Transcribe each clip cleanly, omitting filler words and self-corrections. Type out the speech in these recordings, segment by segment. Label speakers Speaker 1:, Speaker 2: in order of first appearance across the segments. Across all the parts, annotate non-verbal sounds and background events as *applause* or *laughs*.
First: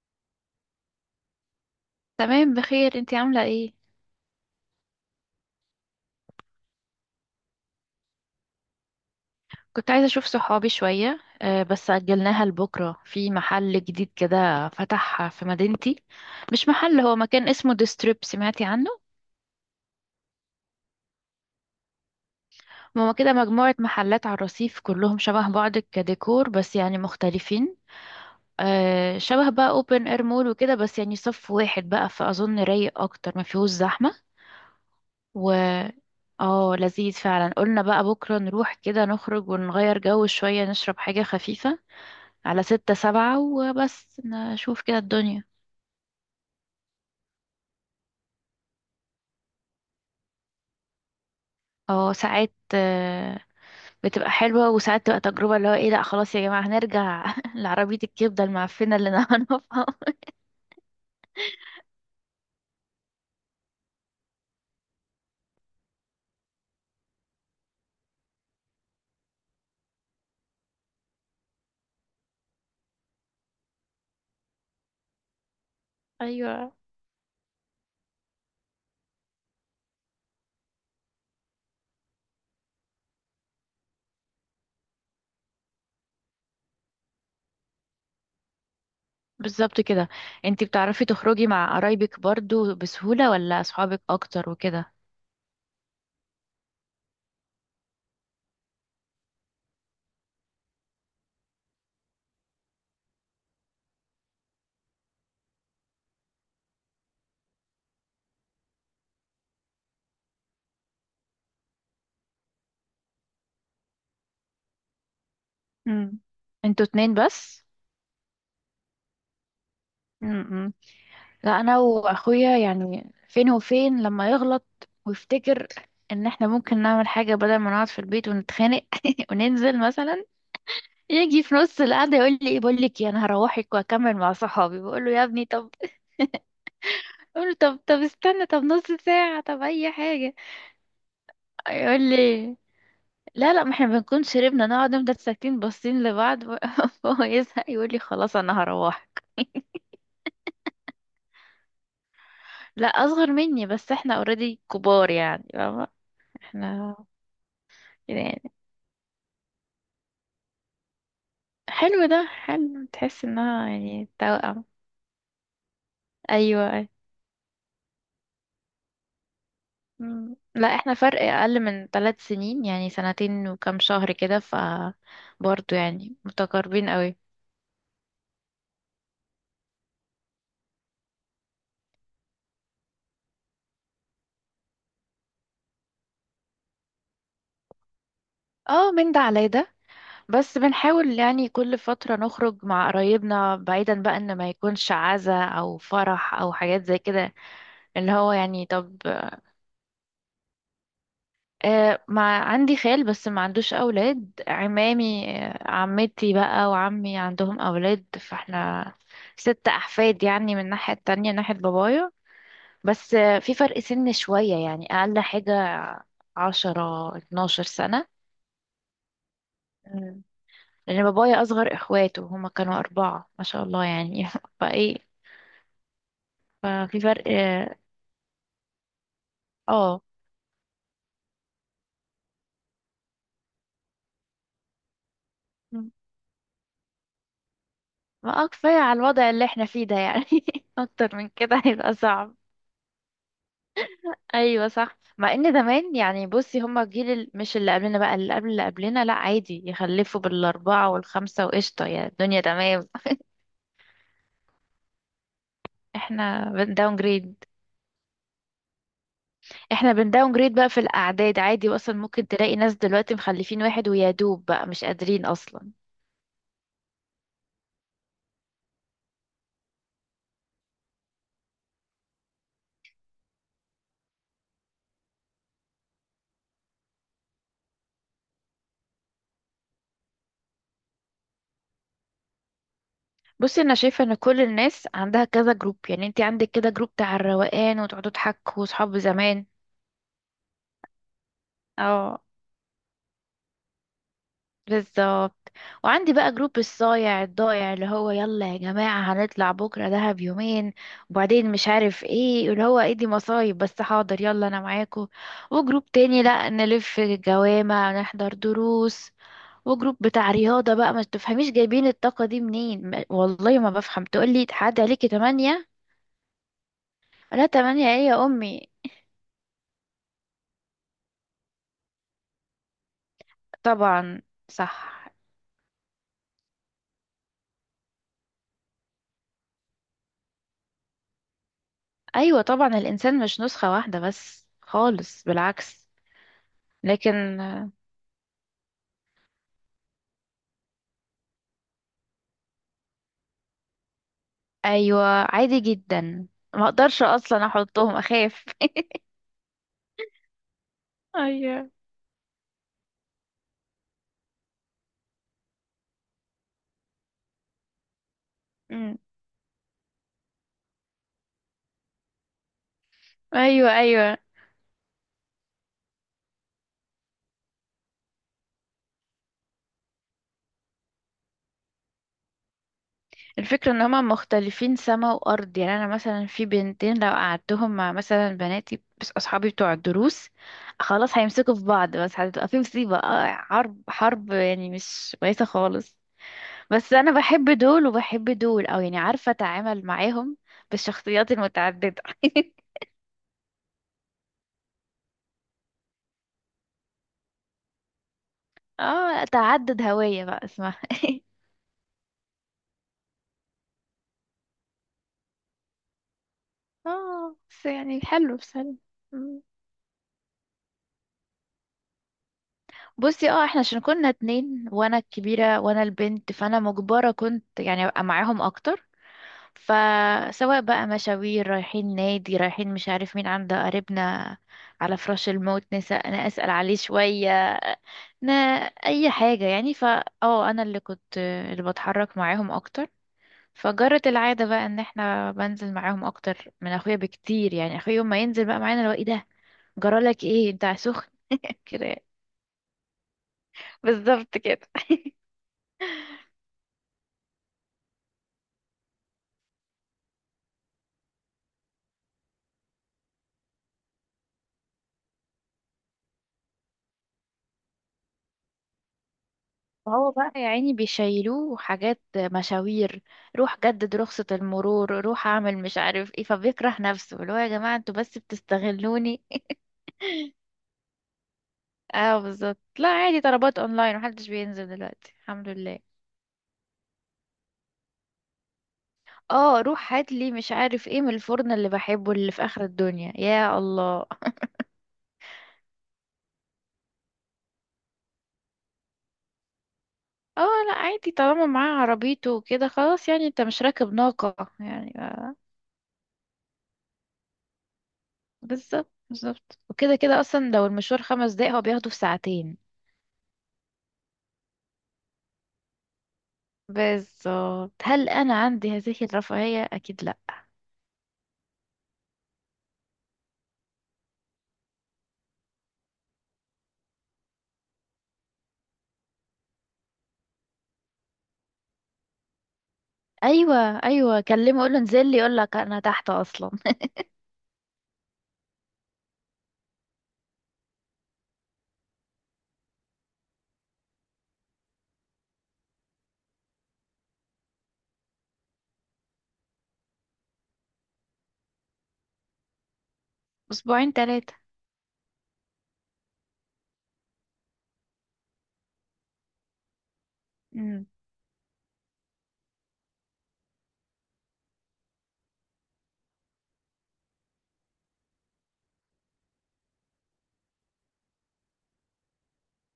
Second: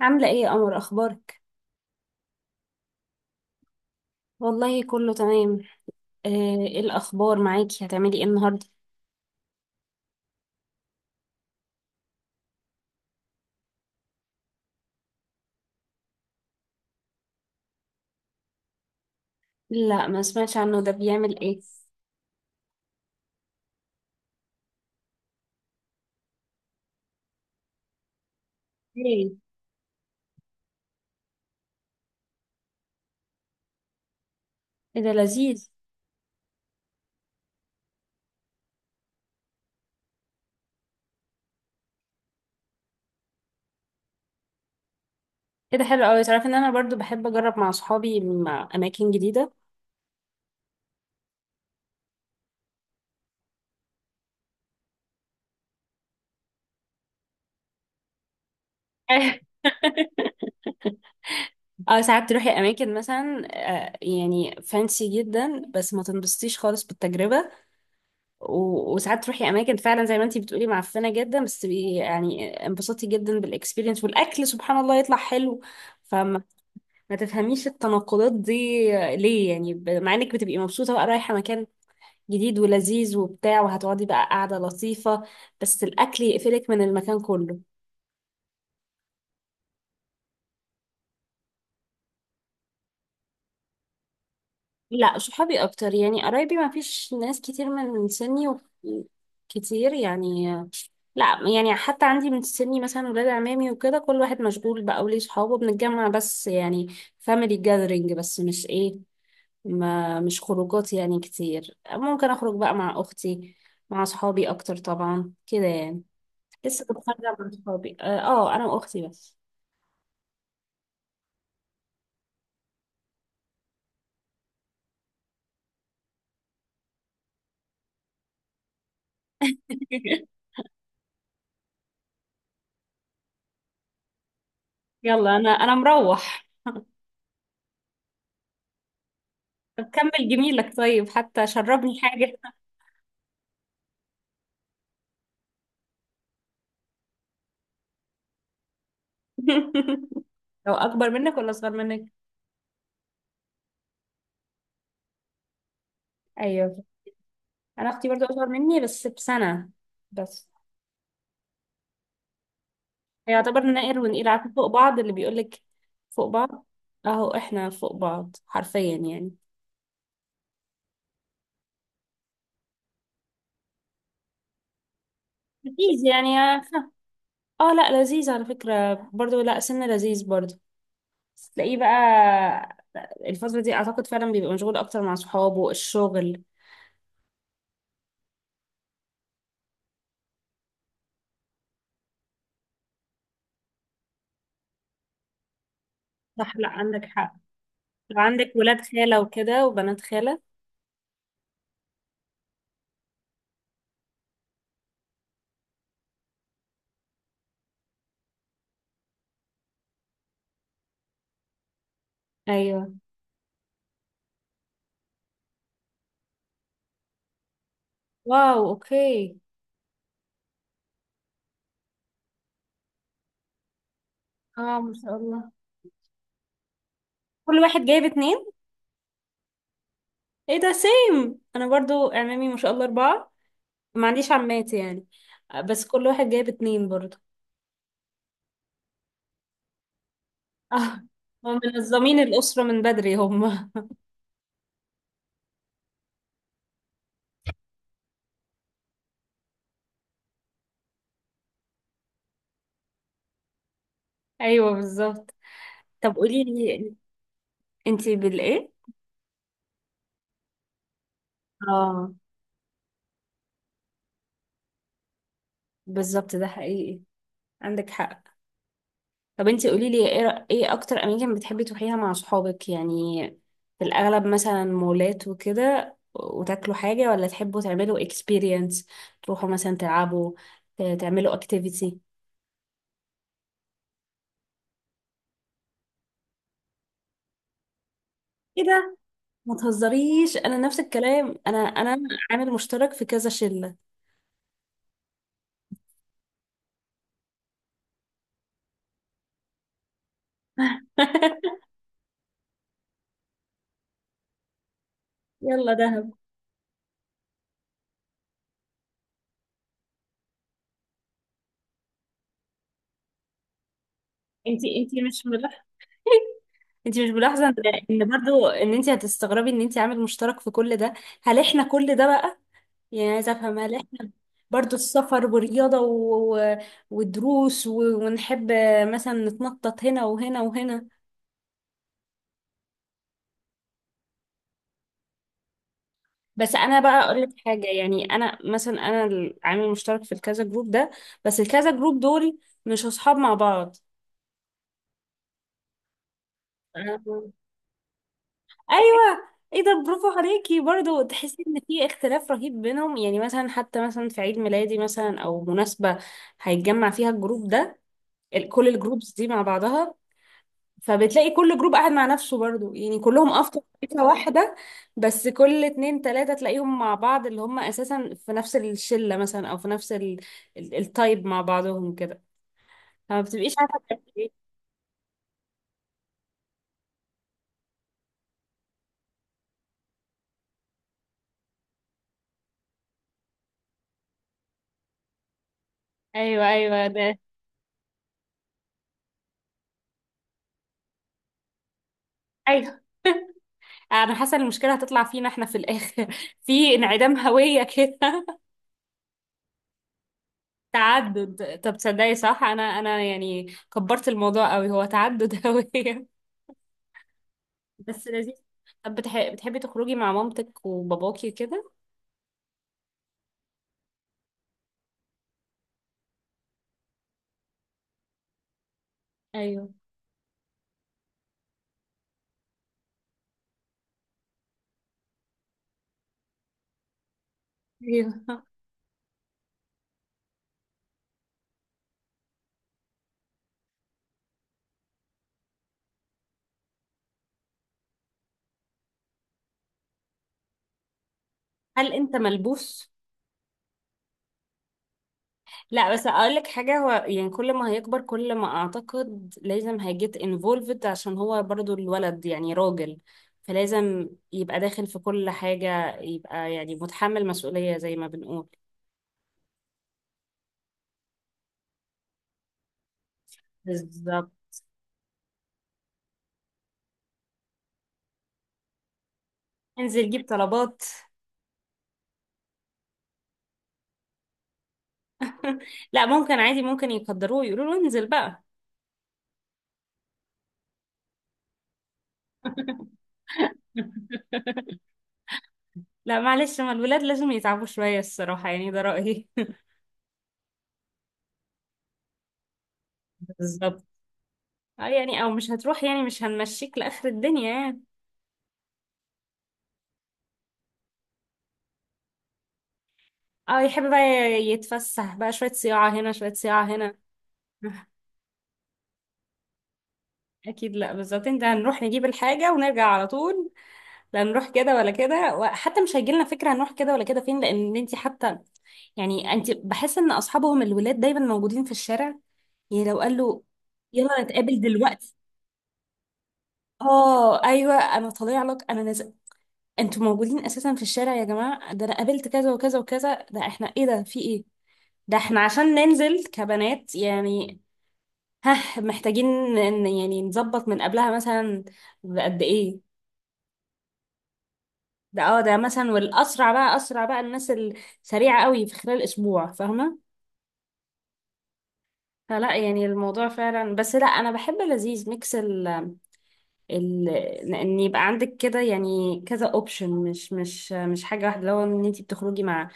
Speaker 1: عاملة ايه يا قمر، اخبارك؟
Speaker 2: تمام، بخير. انتي عاملة ايه؟
Speaker 1: والله كله تمام. آه، ايه الاخبار معاكي؟ هتعملي ايه النهاردة؟
Speaker 2: كنت عايزة اشوف صحابي شوية، بس اجلناها لبكرة في محل جديد كده فتح في مدينتي. مش محل، هو مكان اسمه ديستريب، سمعتي عنه؟
Speaker 1: لا، ما سمعتش عنه. ده بيعمل ايه؟
Speaker 2: هما كده مجموعة محلات على الرصيف كلهم شبه بعض كديكور، بس يعني مختلفين.
Speaker 1: ايه؟
Speaker 2: شبه بقى اوبن اير مول وكده، بس يعني صف واحد بقى، فاظن رايق اكتر، ما فيهوش زحمة.
Speaker 1: ايه ده
Speaker 2: و
Speaker 1: لذيذ.
Speaker 2: اه لذيذ فعلا. قلنا بقى بكرة نروح كده نخرج ونغير جو شوية، نشرب حاجة خفيفة على 6 7 وبس، نشوف كده الدنيا.
Speaker 1: ايه ده حلو قوي! تعرفي ان انا برضو بحب اجرب مع صحابي مع اماكن جديدة.
Speaker 2: اه، ساعات، بتبقى حلوة وساعات تبقى تجربة اللي هو ايه، لأ خلاص يا جماعة هنرجع *laughs* لعربية الكبدة المعفنة اللي أنا
Speaker 1: *laughs*
Speaker 2: هنقفها.
Speaker 1: اه، ساعات تروحي اماكن مثلا يعني فانسي جدا بس ما تنبسطيش خالص بالتجربة. وساعات تروحي اماكن فعلا زي ما انتي بتقولي معفنة جدا بس تبقي يعني انبسطتي جدا بالاكسبيرينس والاكل سبحان الله يطلع حلو.
Speaker 2: *laughs*
Speaker 1: فما
Speaker 2: أيوة،
Speaker 1: ما تفهميش التناقضات دي. ليه يعني مع انك بتبقي مبسوطة بقى رايحة مكان جديد ولذيذ وبتاع وهتقعدي بقى قاعدة لطيفة بس الأكل يقفلك من المكان كله.
Speaker 2: بالظبط كده. انتي بتعرفي تخرجي مع قرايبك برضو بسهولة ولا أصحابك أكتر وكده؟
Speaker 1: لا، صحابي أكتر، يعني قرايبي ما فيش ناس كتير من سني و... كتير يعني. لا يعني حتى عندي من سني مثلا ولاد عمامي وكده، كل واحد مشغول بقى وليه صحابه، بنتجمع بس يعني فاميلي جاذرينج، بس مش ايه، ما مش خروجات يعني كتير. ممكن اخرج بقى مع اختي مع اصحابي اكتر طبعا كده يعني.
Speaker 2: امم
Speaker 1: لسه
Speaker 2: انتوا
Speaker 1: كنت
Speaker 2: اتنين
Speaker 1: خارجه مع
Speaker 2: بس؟
Speaker 1: اصحابي، اه، انا واختي بس.
Speaker 2: امم لا، أنا وأخويا يعني فين وفين لما يغلط ويفتكر ان احنا ممكن نعمل حاجة بدل ما نقعد في البيت ونتخانق *laughs* وننزل مثلا.
Speaker 1: *laughs*
Speaker 2: يجي في نص القعدة يقول لي ايه، بقول لك إيه، انا هروحك واكمل مع صحابي، بقول له يا
Speaker 1: يلا،
Speaker 2: ابني
Speaker 1: انا
Speaker 2: طب،
Speaker 1: انا مروح.
Speaker 2: بقول له طب طب استنى، طب نص ساعة، طب
Speaker 1: طب
Speaker 2: اي
Speaker 1: كمل
Speaker 2: حاجة.
Speaker 1: جميلك، طيب حتى شربني
Speaker 2: يقول
Speaker 1: حاجه.
Speaker 2: لي لا لا، ما احنا بنكون شربنا نقعد نفضل ساكتين باصين لبعض. *laughs* فهو يزهق يقول لي خلاص انا هروحك.
Speaker 1: *laughs* لو اكبر منك ولا اصغر منك؟
Speaker 2: لا، اصغر مني بس احنا اوريدي كبار يعني، فاهمة؟
Speaker 1: ايوه.
Speaker 2: احنا
Speaker 1: انا اختي
Speaker 2: كده
Speaker 1: برضو اصغر
Speaker 2: يعني.
Speaker 1: مني بس بسنه بس.
Speaker 2: حلو ده، حلو تحس انها
Speaker 1: يعتبر نقر
Speaker 2: يعني
Speaker 1: ونقيل، عارفه
Speaker 2: توأم.
Speaker 1: فوق بعض؟ اللي بيقولك فوق بعض.
Speaker 2: ايوه.
Speaker 1: اهو احنا فوق بعض حرفيا يعني.
Speaker 2: مم. لا احنا فرق اقل من 3 سنين يعني، سنتين وكام شهر كده، ف برضه
Speaker 1: اكيد
Speaker 2: يعني
Speaker 1: يعني.
Speaker 2: متقاربين قوي.
Speaker 1: اه لا لذيذ على فكرة، برضو لا سنة لذيذ برضو. تلاقيه بقى الفترة دي اعتقد فعلا بيبقى مشغول اكتر مع صحابه، الشغل.
Speaker 2: اه، من ده على ده، بس بنحاول يعني كل فترة نخرج مع قرايبنا بعيدا بقى ان ما يكونش عزا او فرح او
Speaker 1: صح، لا
Speaker 2: حاجات زي
Speaker 1: عندك
Speaker 2: كده،
Speaker 1: حق.
Speaker 2: اللي
Speaker 1: لو
Speaker 2: هو
Speaker 1: عندك
Speaker 2: يعني
Speaker 1: ولاد
Speaker 2: طب.
Speaker 1: خالة وكده وبنات خالة؟
Speaker 2: آه، ما عندي خال بس ما عندوش اولاد، عمامي، عمتي بقى وعمي عندهم اولاد، فاحنا ست احفاد يعني، من الناحية التانية ناحية بابايا.
Speaker 1: ايوه.
Speaker 2: بس، في فرق سن شوية يعني، أقل حاجة 10 12 سنة.
Speaker 1: واو، اوكي.
Speaker 2: مم. لأن بابايا أصغر إخواته هما كانوا أربعة، ما شاء الله يعني. *laughs*
Speaker 1: اه ما
Speaker 2: فإيه،
Speaker 1: شاء الله.
Speaker 2: ففي فرق
Speaker 1: كل
Speaker 2: اه
Speaker 1: واحد جايب اتنين.
Speaker 2: آه.
Speaker 1: ايه ده سيم، انا برضو اعمامي ما شاء الله اربعة. ما عنديش عماتي يعني. بس
Speaker 2: مم.
Speaker 1: كل واحد جايب اتنين برضو.
Speaker 2: ما، كفاية على الوضع اللي احنا فيه ده يعني. *laughs*
Speaker 1: *laughs* اه.
Speaker 2: أكتر من
Speaker 1: هم
Speaker 2: كده هيبقى
Speaker 1: منظمين
Speaker 2: صعب.
Speaker 1: الأسرة من بدري هم.
Speaker 2: أيوة صح، مع إن زمان يعني بصي، هما الجيل مش اللي قبلنا بقى، اللي قبل اللي قبلنا، لأ عادي يخلفوا بالأربعة والخمسة وقشطة يعني، الدنيا تمام.
Speaker 1: *laughs* ايوه بالظبط.
Speaker 2: *laughs*
Speaker 1: طب قولي
Speaker 2: احنا
Speaker 1: لي
Speaker 2: داون جريد.
Speaker 1: انتي بالايه؟
Speaker 2: احنا بنداون جريد بقى في الاعداد عادي، واصلا
Speaker 1: اه
Speaker 2: ممكن تلاقي ناس دلوقتي مخلفين واحد ويا دوب بقى مش قادرين اصلا.
Speaker 1: بالظبط، ده حقيقي. عندك حق. طب انتي قولي لي ايه ايه اكتر اماكن بتحبي تروحيها مع صحابك يعني؟ في الاغلب مثلا مولات وكده وتاكلوا حاجة، ولا تحبوا تعملوا اكسبيرينس تروحوا مثلا تلعبوا تعملوا اكتيفيتي؟
Speaker 2: بصي، انا شايفه ان كل الناس عندها كذا جروب، يعني انت عندك كده جروب بتاع الروقان وتقعدوا تحكوا،
Speaker 1: ايه ده؟
Speaker 2: وصحاب زمان.
Speaker 1: ما تهزريش، انا نفس الكلام. انا
Speaker 2: اه،
Speaker 1: عامل مشترك في كذا شلة.
Speaker 2: بالظبط. وعندي بقى جروب الصايع الضايع، اللي هو يلا يا جماعه هنطلع بكره دهب يومين، وبعدين
Speaker 1: *laughs*
Speaker 2: مش عارف ايه، اللي هو ايه دي مصايب، بس حاضر يلا انا معاكم.
Speaker 1: يلا
Speaker 2: وجروب
Speaker 1: دهب.
Speaker 2: تاني لا، نلف جوامع نحضر دروس. وجروب بتاع رياضة بقى، ما تفهميش جايبين الطاقة دي منين، والله ما بفهم، تقولي تعدي
Speaker 1: انتي
Speaker 2: عليكي
Speaker 1: مش ملاحظة؟
Speaker 2: 8.
Speaker 1: *laughs* انتي مش
Speaker 2: لا
Speaker 1: ملاحظة ان،
Speaker 2: تمانية ايه
Speaker 1: إن
Speaker 2: يا
Speaker 1: برضو،
Speaker 2: أمي؟
Speaker 1: ان انتي هتستغربي ان انتي عامل مشترك في كل ده؟ هل احنا كل ده بقى؟ يعني عايزة أفهم، هل إحنا
Speaker 2: طبعا
Speaker 1: برضو
Speaker 2: صح.
Speaker 1: السفر ورياضة و... ودروس و... ونحب مثلا نتنطط هنا وهنا وهنا؟
Speaker 2: أيوة طبعا الإنسان مش نسخة واحدة بس خالص، بالعكس.
Speaker 1: بس أنا بقى أقول لك
Speaker 2: لكن
Speaker 1: حاجة،
Speaker 2: آه،
Speaker 1: يعني أنا مثلا أنا العامل المشترك في الكذا جروب ده، بس الكذا جروب دول مش أصحاب مع بعض.
Speaker 2: أيوة عادي جدا، ما أقدرش
Speaker 1: أنا-
Speaker 2: أصلا أحطهم أخاف. *laughs*
Speaker 1: أيوة. ايه ده، برافو عليكي. برضو تحسي ان
Speaker 2: أيوة.
Speaker 1: في اختلاف رهيب بينهم، يعني مثلا حتى مثلا في عيد ميلادي مثلا او مناسبة هيتجمع فيها الجروب ده، كل
Speaker 2: أمم.
Speaker 1: الجروبز دي مع بعضها، فبتلاقي كل جروب قاعد مع نفسه برضو يعني، كلهم افكار
Speaker 2: أيوة
Speaker 1: فكرة
Speaker 2: أيوة،
Speaker 1: واحدة. بس كل اتنين تلاتة تلاقيهم مع بعض، اللي هم اساسا في نفس الشلة مثلا او في نفس التايب مع بعضهم كده، فما بتبقيش
Speaker 2: الفكرة
Speaker 1: عارفة
Speaker 2: ان هما
Speaker 1: تعملي ايه.
Speaker 2: مختلفين سما وارض، يعني انا مثلا في بنتين، لو قعدتهم مع مثلا بناتي بس اصحابي بتوع الدروس، خلاص هيمسكوا في بعض، بس هتبقى في مصيبة، حرب حرب يعني مش كويسة خالص.
Speaker 1: ايوه ايوه
Speaker 2: بس انا
Speaker 1: ده.
Speaker 2: بحب دول وبحب دول، او يعني عارفة اتعامل معاهم بالشخصيات المتعددة.
Speaker 1: ايوه.
Speaker 2: *laughs*
Speaker 1: *laughs* انا حاسة ان المشكلة هتطلع فينا احنا في الاخر *laughs* في انعدام هوية كده.
Speaker 2: اه، تعدد هوية بقى
Speaker 1: *laughs*
Speaker 2: اسمها.
Speaker 1: تعدد. طب تصدقي صح، انا يعني كبرت الموضوع قوي، هو تعدد *laughs* هوية.
Speaker 2: *laughs* اه، بس يعني
Speaker 1: بس لذيذ.
Speaker 2: حلو، بس حلو.
Speaker 1: طب بتحبي تخرجي مع مامتك وباباكي كده؟
Speaker 2: بصي، اه احنا عشان كنا اتنين وانا الكبيرة وانا البنت، فانا مجبرة كنت يعني ابقى معاهم اكتر.
Speaker 1: ايوه،
Speaker 2: فسواء بقى مشاوير، رايحين نادي، رايحين مش عارف مين، عند قريبنا على فراش الموت نسأل، انا اسأل عليه شوية.
Speaker 1: ايوه.
Speaker 2: نا اي حاجة يعني، فا انا اللي كنت اللي بتحرك معاهم اكتر. فجرت العادة بقى ان احنا بنزل معاهم اكتر من اخويا بكتير، يعني اخويا يوم ما ينزل بقى معانا، لو ايه ده جرالك ايه انت سخن؟ *laughs* كده
Speaker 1: هل
Speaker 2: يعني.
Speaker 1: انت ملبوس؟
Speaker 2: بالظبط كده.
Speaker 1: لا، بس اقول لك حاجه، هو يعني كل ما هيكبر كل ما اعتقد لازم هيجيت انفولفد، عشان هو برضو الولد يعني راجل، فلازم يبقى داخل في كل حاجه، يبقى يعني متحمل مسؤوليه زي ما بنقول.
Speaker 2: فهو بقى يا عيني بيشيلوه حاجات، مشاوير روح جدد رخصة
Speaker 1: بالظبط.
Speaker 2: المرور، روح اعمل مش عارف ايه، فبيكره نفسه اللي هو يا جماعة انتوا بس بتستغلوني.
Speaker 1: انزل جيب طلبات.
Speaker 2: *laughs* اه بالظبط. لا عادي، طلبات اونلاين محدش بينزل دلوقتي الحمد
Speaker 1: *laughs*
Speaker 2: لله.
Speaker 1: لا، ممكن عادي، ممكن يقدروه يقولوا له انزل بقى.
Speaker 2: اه روح هات لي مش عارف ايه من الفرن اللي بحبه اللي في اخر الدنيا، يا الله.
Speaker 1: *laughs* لا معلش، ما الولاد لازم يتعبوا شويه الصراحه يعني، ده رايي.
Speaker 2: اه لا عادي، طالما معاه عربيته وكده خلاص يعني،
Speaker 1: *laughs*
Speaker 2: انت مش
Speaker 1: بالظبط.
Speaker 2: راكب ناقة
Speaker 1: اه
Speaker 2: يعني
Speaker 1: يعني او
Speaker 2: آه،
Speaker 1: مش هتروح يعني، مش هنمشيك لاخر الدنيا يعني.
Speaker 2: بالظبط بالظبط، وكده كده اصلا لو المشوار 5 دقايق هو بياخده في ساعتين.
Speaker 1: اه يحب بقى يتفسح بقى، شوية صياعة هنا شوية صياعة هنا.
Speaker 2: بالظبط،
Speaker 1: *laughs*
Speaker 2: هل انا عندي هذه الرفاهية؟ اكيد لا.
Speaker 1: اكيد لا، بالظبط. انت هنروح نجيب الحاجة ونرجع على طول، لا نروح كده ولا كده، وحتى مش هيجيلنا فكرة هنروح كده ولا كده فين. لان انت حتى يعني انت بحس ان اصحابهم الولاد دايما موجودين في الشارع، يعني لو قال له
Speaker 2: ايوه
Speaker 1: يلا
Speaker 2: ايوه،
Speaker 1: نتقابل
Speaker 2: كلمه اقول له انزل
Speaker 1: دلوقتي،
Speaker 2: لي يقول لك انا تحت اصلا.
Speaker 1: اه ايوه انا طالع لك انا نازل. انتوا موجودين اساسا في الشارع يا جماعه! ده انا قابلت كذا وكذا وكذا. ده احنا ايه، ده في ايه؟ ده احنا عشان ننزل كبنات يعني، ها محتاجين ان يعني نظبط من قبلها مثلا بقد ايه؟
Speaker 2: *laughs* اسبوعين ثلاثة.
Speaker 1: ده اه ده مثلا. والاسرع بقى، اسرع بقى الناس السريعه قوي في خلال اسبوع، فاهمه؟
Speaker 2: امم
Speaker 1: فلا يعني الموضوع فعلا، بس لا انا بحب لذيذ ميكس ال ال ان يبقى عندك كده يعني كذا اوبشن، مش حاجه واحده. لو ان انت بتخرجي مع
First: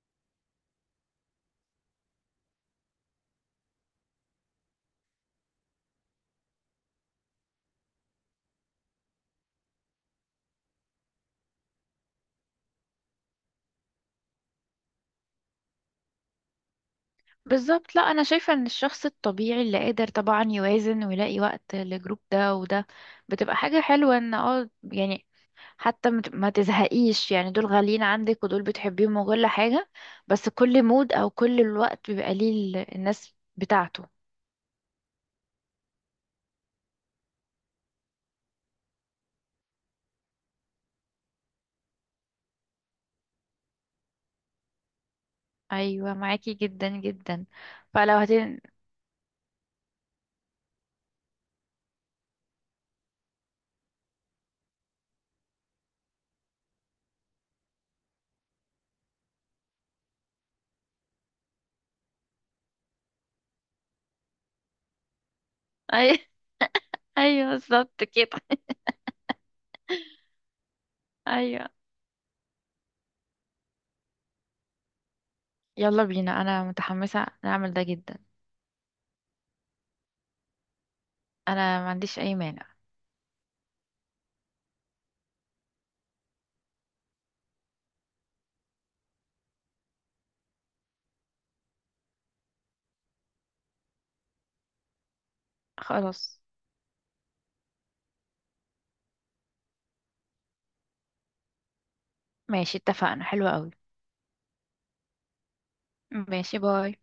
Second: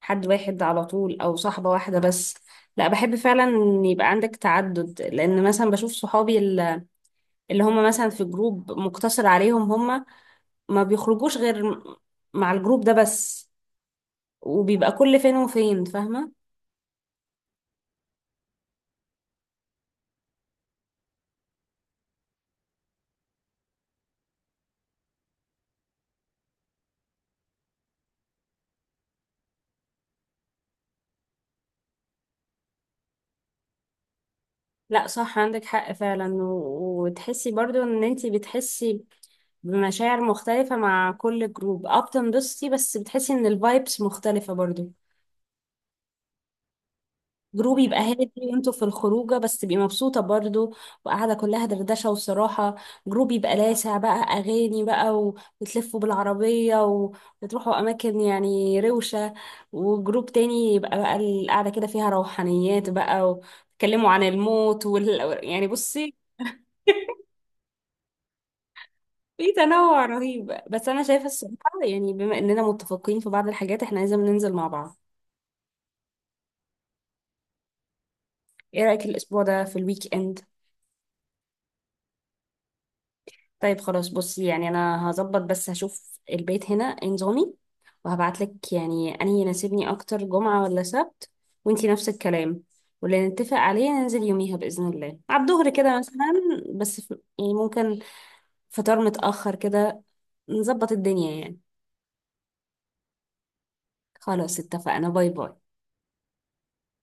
Speaker 1: حد واحد على طول او صاحبه واحده بس، لا بحب فعلا ان يبقى عندك تعدد. لان مثلا بشوف صحابي اللي هم مثلا في جروب مقتصر عليهم هم، ما بيخرجوش غير مع الجروب ده بس، وبيبقى كل فين وفين، فاهمة؟
Speaker 2: بالظبط. لا انا شايفة ان الشخص الطبيعي اللي قادر طبعا يوازن ويلاقي وقت لجروب ده وده، بتبقى حاجة حلوة ان اه يعني، حتى ما تزهقيش يعني، دول غاليين عندك ودول بتحبيهم وكل حاجة، بس كل مود او كل الوقت بيبقى ليه الناس بتاعته.
Speaker 1: لا صح، عندك حق فعلا. وتحسي برضو ان انتي بتحسي بمشاعر مختلفة مع كل جروب، اه بتنبسطي بس بتحسي ان الفايبس مختلفة برضو.
Speaker 2: ايوه، معاكي جدا جدا.
Speaker 1: جروب يبقى
Speaker 2: فلو
Speaker 1: هادي
Speaker 2: هتن
Speaker 1: وانتوا في الخروجه بس تبقي مبسوطه برضو وقاعده كلها دردشه وصراحه، جروب يبقى لاسع بقى اغاني بقى وتلفوا بالعربيه وتروحوا اماكن يعني روشه، وجروب تاني يبقى بقى القعده كده فيها روحانيات بقى وتكلموا عن الموت وال... يعني بصي.
Speaker 2: *laughs*
Speaker 1: *laughs*
Speaker 2: ايوه بالظبط كده.
Speaker 1: في تنوع
Speaker 2: *laughs*
Speaker 1: رهيب، بس انا شايفه
Speaker 2: ايوه،
Speaker 1: الصراحه يعني بما اننا متفقين في بعض الحاجات احنا لازم ننزل مع بعض.
Speaker 2: يلا بينا انا متحمسة نعمل ده جدا.
Speaker 1: ايه رايك الاسبوع ده في الويك اند؟
Speaker 2: انا ما عنديش اي مانع.
Speaker 1: طيب خلاص، بصي يعني انا هظبط، بس هشوف البيت هنا إيه نظامي، وهبعتلك يعني انهي يناسبني اكتر، جمعة ولا سبت، وانتي نفس الكلام، واللي نتفق عليه ننزل يوميها بإذن الله على الظهر كده مثلا.
Speaker 2: خلاص،
Speaker 1: بس يعني ممكن فطار متأخر كده، نظبط الدنيا يعني.
Speaker 2: ماشي اتفقنا، حلو قوي.
Speaker 1: خلاص اتفقنا، باي باي.
Speaker 2: ماشي، باي.